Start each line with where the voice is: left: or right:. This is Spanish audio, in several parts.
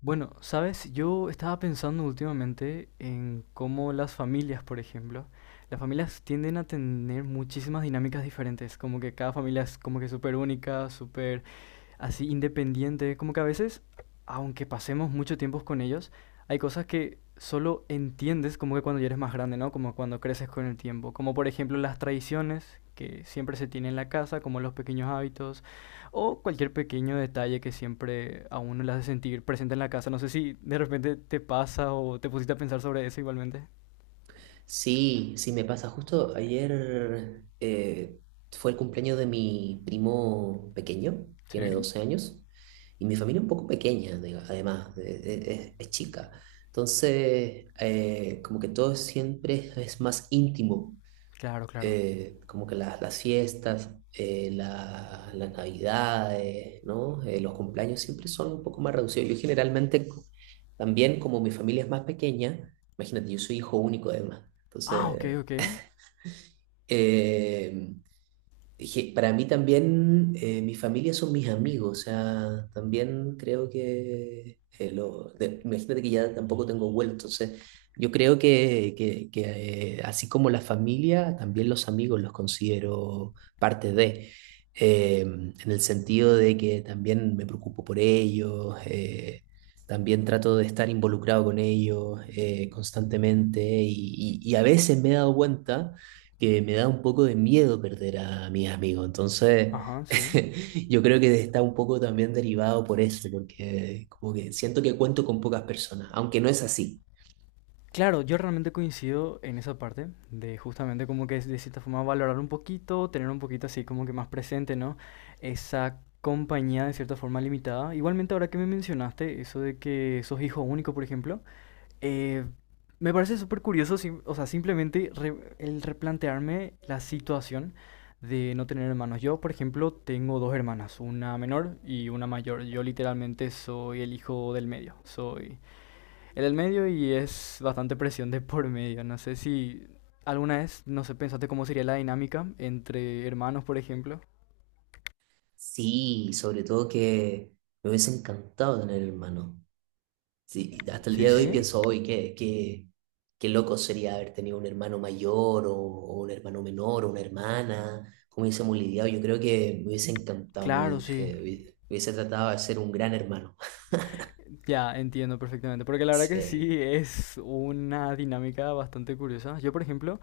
left: Bueno, sabes, yo estaba pensando últimamente en cómo las familias, por ejemplo, las familias tienden a tener muchísimas dinámicas diferentes, como que cada familia es como que súper única, súper así independiente, como que a veces, aunque pasemos mucho tiempo con ellos, hay cosas que solo entiendes como que cuando ya eres más grande, ¿no? Como cuando creces con el tiempo, como por ejemplo las tradiciones que siempre se tienen en la casa, como los pequeños hábitos o cualquier pequeño detalle que siempre a uno le hace sentir presente en la casa. No sé si de repente te pasa o te pusiste a pensar sobre eso igualmente.
right: Sí, sí me pasa. Justo ayer fue el cumpleaños de mi primo pequeño, tiene
left: Sí.
right: 12 años, y mi familia es un poco pequeña, además, es chica. Entonces, como que todo siempre es más íntimo
left: Claro, claro.
right: como que las fiestas, las navidades, ¿no? Los cumpleaños siempre son un poco más reducidos. Yo generalmente también, como mi familia es más pequeña, imagínate, yo soy hijo único además,
left: Ah, ok,
right: entonces
left: ok.
right: eh, dije, para mí también, mi familia son mis amigos, o sea, también creo que, imagínate que ya tampoco tengo vuelo, entonces yo creo que, así como la familia, también los amigos los considero parte de, en el sentido de que también me preocupo por ellos, también trato de estar involucrado con ellos constantemente y a veces me he dado cuenta que me da un poco de miedo perder a mis amigos. Entonces,
left: Ajá, sí.
right: yo creo que está un poco también derivado por eso, porque como que siento que cuento con pocas personas, aunque no es así.
left: Claro, yo realmente coincido en esa parte de justamente como que es de cierta forma valorar un poquito, tener un poquito así como que más presente, ¿no? Esa compañía de cierta forma limitada. Igualmente ahora que me mencionaste eso de que sos hijo único, por ejemplo, eh, me parece súper curioso, o sea, simplemente el replantearme la situación de no tener hermanos. Yo, por ejemplo, tengo dos hermanas, una menor y una mayor. Yo literalmente soy el hijo del medio, soy en el medio y es bastante presión de por medio. No sé si alguna vez, no sé, pensaste cómo sería la dinámica entre hermanos, por ejemplo.
right: Sí, sobre todo que me hubiese encantado tener hermano. Sí, hasta el
left: Sí,
right: día de hoy
left: sí.
right: pienso hoy qué loco sería haber tenido un hermano mayor o un hermano menor o una hermana, cómo hubiésemos lidiado. Yo creo que me hubiese encantado, me
left: Claro, sí.
right: hubiese, eh, hubiese hubiese tratado de ser un gran hermano.
left: Ya, entiendo perfectamente. Porque la verdad que
right: Sí.
left: sí es una dinámica bastante curiosa. Yo, por ejemplo,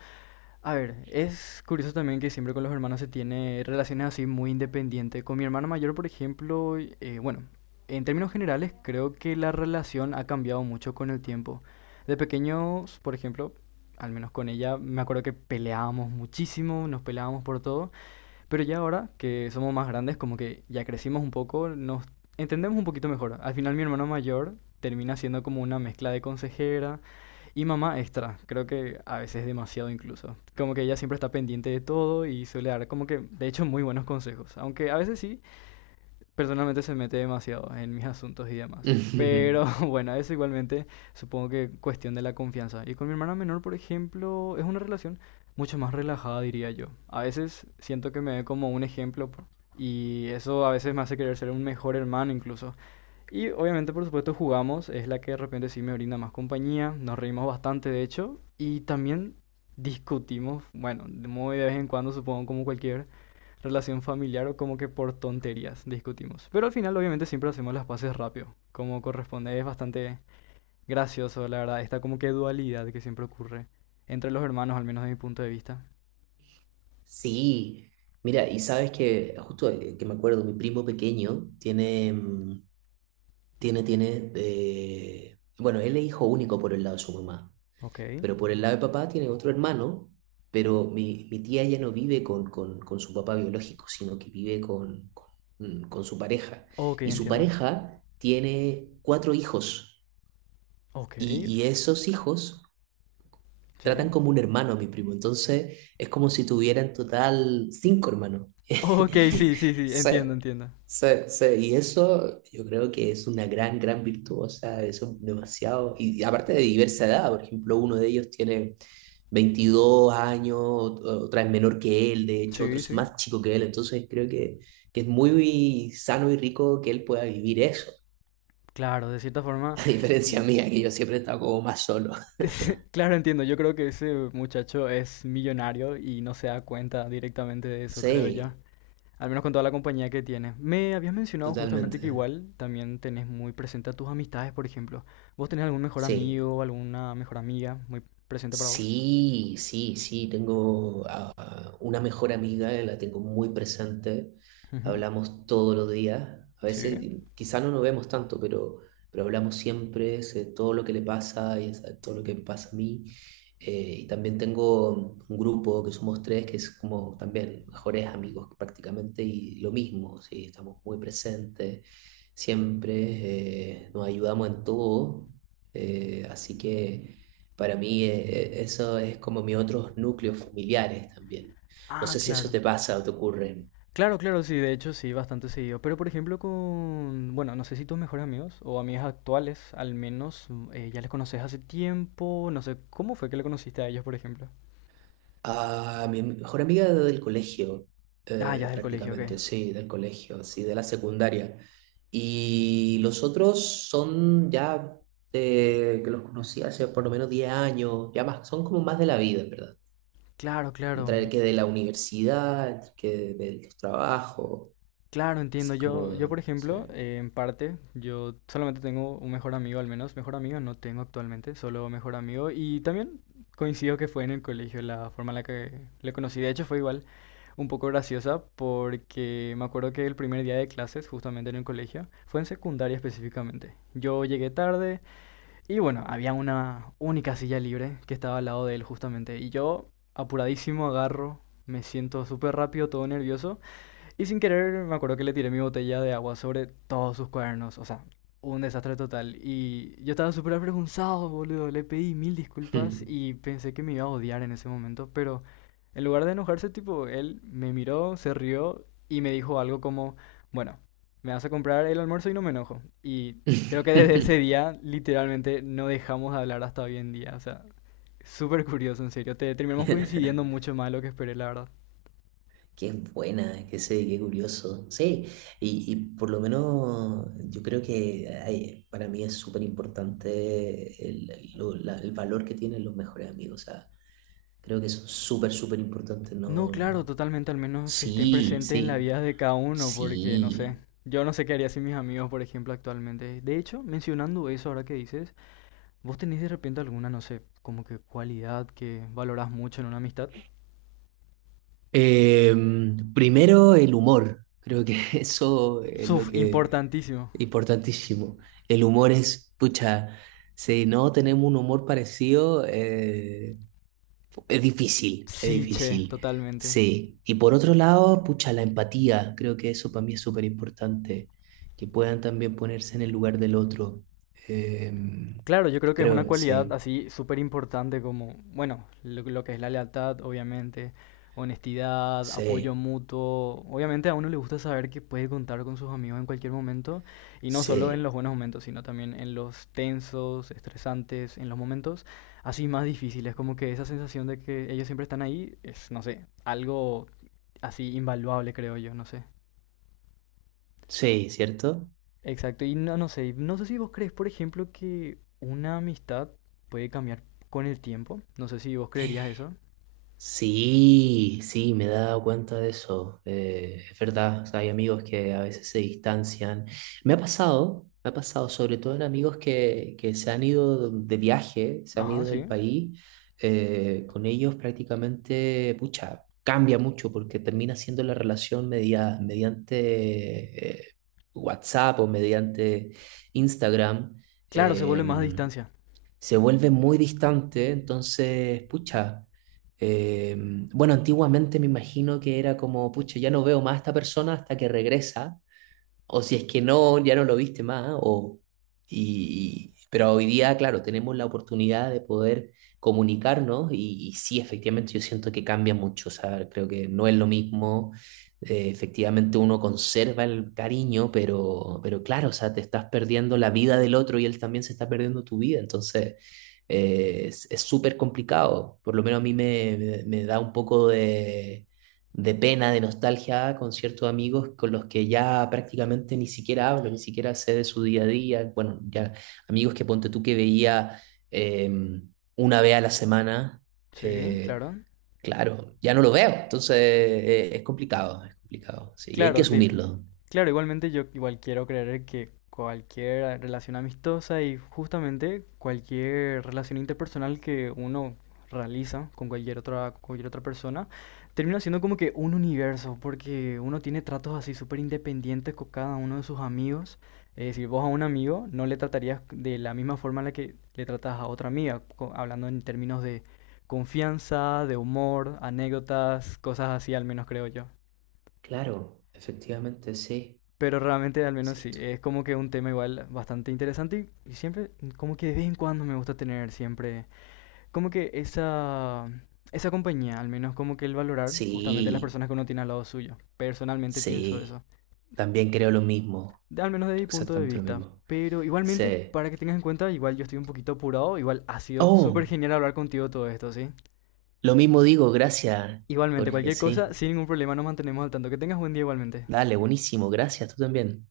left: a ver, es curioso también que siempre con los hermanos se tiene relaciones así muy independientes. Con mi hermana mayor, por ejemplo, bueno, en términos generales creo que la relación ha cambiado mucho con el tiempo. De pequeños, por ejemplo, al menos con ella, me acuerdo que peleábamos muchísimo, nos peleábamos por todo. Pero ya ahora que somos más grandes, como que ya crecimos un poco, nos entendemos un poquito mejor. Al final mi hermano mayor termina siendo como una mezcla de consejera y mamá extra. Creo que a veces demasiado incluso. Como que ella siempre está pendiente de todo y suele dar como que, de hecho, muy buenos consejos. Aunque a veces sí, personalmente se mete demasiado en mis asuntos y demás. Pero bueno, eso igualmente supongo que cuestión de la confianza. Y con mi hermana menor, por ejemplo, es una relación mucho más relajada, diría yo. A veces siento que me ve como un ejemplo y eso a veces me hace querer ser un mejor hermano incluso. Y obviamente, por supuesto, jugamos. Es la que de repente sí me brinda más compañía. Nos reímos bastante, de hecho. Y también discutimos, bueno, muy de vez en cuando, supongo, como cualquier relación familiar o como que por tonterías discutimos. Pero al final, obviamente, siempre hacemos las paces rápido. Como corresponde, es bastante gracioso, la verdad. Esta como que dualidad que siempre ocurre entre los hermanos, al menos de mi punto de vista.
right: Sí, mira, y sabes que justo que me acuerdo, mi primo pequeño tiene, mm, tiene, tiene, bueno, él es hijo único por el lado de su mamá,
left: Ok.
right: pero por el lado de papá tiene otro hermano, pero mi tía ya no vive con su papá biológico, sino que vive con su pareja.
left: Ok,
right: Y su
left: entiendo.
right: pareja tiene cuatro hijos,
left: Ok.
right: y, esos hijos tratan
left: Sí.
right: como un hermano a mi primo, entonces es como si tuviera en total cinco hermanos.
left: Ok, sí, sí, sí,
right: Sí,
left: entiendo, entiendo.
right: sí, sí, y eso yo creo que es una gran, gran virtud, o sea, eso es demasiado, y aparte de diversa edad, por ejemplo, uno de ellos tiene 22 años, otra es menor que él, de hecho, otro
left: Sí,
right: es
left: sí.
right: más chico que él, entonces creo que es muy sano y rico que él pueda vivir eso,
left: Claro, de cierta forma,
right: a diferencia
left: y-
right: mía, que yo siempre he estado como más solo.
left: claro, entiendo, yo creo que ese muchacho es millonario y no se da cuenta directamente de eso, creo yo,
right: Sí,
left: al menos con toda la compañía que tiene. Me habías mencionado justamente que
right: totalmente,
left: igual también tenés muy presente a tus amistades, por ejemplo. ¿Vos tenés algún mejor
right: sí.
left: amigo, alguna mejor amiga muy presente para vos?
right: Sí, sí, sí, tengo a una mejor amiga, la tengo muy presente,
left: Ujú.
right: hablamos todos los días, a veces
left: Sí.
right: quizás no nos vemos tanto, pero, hablamos siempre, sé todo lo que le pasa y sé todo lo que me pasa a mí. Y también tengo un grupo que somos tres, que es como también mejores amigos prácticamente, y lo mismo, sí, estamos muy presentes, siempre nos ayudamos en todo, así que. Para mí eso es como mis otros núcleos familiares también. No
left: Ah,
right: sé si eso
left: claro.
right: te pasa o te ocurre.
left: Claro, claro, sí, de hecho sí, bastante seguido. Pero por ejemplo con, bueno, no sé si tus mejores amigos o amigas actuales, al menos, ya les conoces hace tiempo, no sé, ¿cómo fue que le conociste a ellos, por ejemplo?
right: A mi mejor amiga del colegio,
left: Ah, ya es del colegio, ok.
right: prácticamente, sí, del colegio, sí, de la secundaria. Y los otros son ya que los conocí hace por lo menos 10 años, ya más, son como más de la vida, en ¿verdad?
left: Claro, claro,
right: Entre el que de la universidad, entre el que de los trabajos,
left: claro, entiendo.
right: así
left: Yo por
right: como, sí.
left: ejemplo, en parte, yo solamente tengo un mejor amigo, al menos mejor amigo no tengo actualmente, solo mejor amigo. Y también coincido que fue en el colegio la forma en la que le conocí. De hecho fue igual, un poco graciosa porque me acuerdo que el primer día de clases, justamente en el colegio, fue en secundaria específicamente. Yo llegué tarde y bueno, había una única silla libre que estaba al lado de él justamente. Y yo, apuradísimo, agarro, me siento súper rápido, todo nervioso y sin querer, me acuerdo que le tiré mi botella de agua sobre todos sus cuadernos. O sea, un desastre total. Y yo estaba súper avergonzado, boludo. Le pedí mil disculpas y pensé que me iba a odiar en ese momento. Pero en lugar de enojarse, tipo, él me miró, se rió y me dijo algo como, bueno, me vas a comprar el almuerzo y no me enojo. Y creo que desde ese día, literalmente, no dejamos de hablar hasta hoy en día. O sea, súper curioso, en serio. Terminamos coincidiendo mucho más de lo que esperé, la verdad.
right: Qué buena, qué sé, qué curioso. Sí, y por lo menos yo creo que para mí es súper importante el valor que tienen los mejores amigos. O sea, creo que son súper, súper importantes,
left: No,
right: ¿no?
left: claro, totalmente, al menos que estén
right: Sí,
left: presentes en la
right: sí,
left: vida de cada uno, porque no sé,
right: sí.
left: yo no sé qué haría sin mis amigos, por ejemplo, actualmente. De hecho, mencionando eso ahora que dices, ¿vos tenés de repente alguna, no sé, como que cualidad que valorás mucho en una amistad?
right: Primero el humor. Creo que eso es lo
left: Suf,
right: que
left: importantísimo.
right: es importantísimo. El humor es, pucha, si no tenemos un humor parecido, es difícil, es
left: Sí, che,
right: difícil.
left: totalmente.
right: Sí. Y por otro lado, pucha, la empatía. Creo que eso para mí es súper importante. Que puedan también ponerse en el lugar del otro. Em,
left: Claro, yo creo que es una
right: Creo,
left: cualidad
right: sí.
left: así súper importante como, bueno, lo que es la lealtad, obviamente, honestidad, apoyo
right: Sí.
left: mutuo. Obviamente a uno le gusta saber que puede contar con sus amigos en cualquier momento y no solo en
right: Sí.
left: los buenos momentos, sino también en los tensos, estresantes, en los momentos así más difíciles, como que esa sensación de que ellos siempre están ahí es, no sé, algo así invaluable, creo yo, no sé.
right: Sí, ¿cierto?
left: Exacto, y no, no sé, no sé si vos crees, por ejemplo, que una amistad puede cambiar con el tiempo. No sé si vos creerías eso.
right: Sí, sí, me he dado cuenta de eso. Es verdad, o sea, hay amigos que a veces se distancian. Me ha pasado, sobre todo en amigos que se han ido de viaje, se han
left: Ajá,
right: ido del
left: sí.
right: país. Con ellos prácticamente, pucha, cambia mucho porque termina siendo la relación mediante WhatsApp o mediante Instagram.
left: Claro, se vuelve más a
right: Em,
left: distancia.
right: Se vuelve muy distante, entonces, pucha, eh, bueno, antiguamente me imagino que era como, pucha, ya no veo más a esta persona hasta que regresa o si es que no, ya no lo viste más, o, pero hoy día, claro, tenemos la oportunidad de poder comunicarnos y sí, efectivamente yo siento que cambia mucho, o sea, creo que no es lo mismo, efectivamente uno conserva el cariño, pero claro, o sea, te estás perdiendo la vida del otro y él también se está perdiendo tu vida, entonces es súper complicado, por lo menos a mí me da un poco de pena, de nostalgia con ciertos amigos con los que ya prácticamente ni siquiera hablo, ni siquiera sé de su día a día. Bueno, ya amigos que ponte tú que veía eh, una vez a la semana,
left: Sí,
right: eh,
left: claro.
right: claro, ya no lo veo. Entonces es complicado, sí, y hay que
left: Claro,
right: asumirlo.
left: claro, igualmente yo igual quiero creer que cualquier relación amistosa y justamente cualquier relación interpersonal que uno realiza con cualquier otra persona, termina siendo como que un universo, porque uno tiene tratos así súper independientes con cada uno de sus amigos. Es decir, vos a un amigo no le tratarías de la misma forma en la que le tratas a otra amiga, hablando en términos de confianza, de humor, anécdotas, cosas así al menos creo yo.
right: Claro, efectivamente, sí,
left: Pero realmente, al menos sí,
right: cierto.
left: es como que un tema igual bastante interesante y siempre, como que de vez en cuando me gusta tener siempre, como que esa, esa compañía, al menos como que el valorar justamente las
right: Sí,
left: personas que uno tiene al lado suyo. Personalmente pienso
right: sí,
left: eso,
right: también creo lo mismo,
left: al menos de mi
right: creo
left: punto de
right: exactamente lo
left: vista.
right: mismo.
left: Pero igualmente,
right: Sí.
left: para que tengas en cuenta, igual yo estoy un poquito apurado, igual ha sido súper
right: Oh.
left: genial hablar contigo todo esto, ¿sí?
right: Lo mismo digo, gracias,
left: Igualmente,
right: Jorge,
left: cualquier cosa,
right: sí.
left: sin ningún problema, nos mantenemos al tanto. Que tengas buen día igualmente.
right: Dale, buenísimo, gracias, tú también.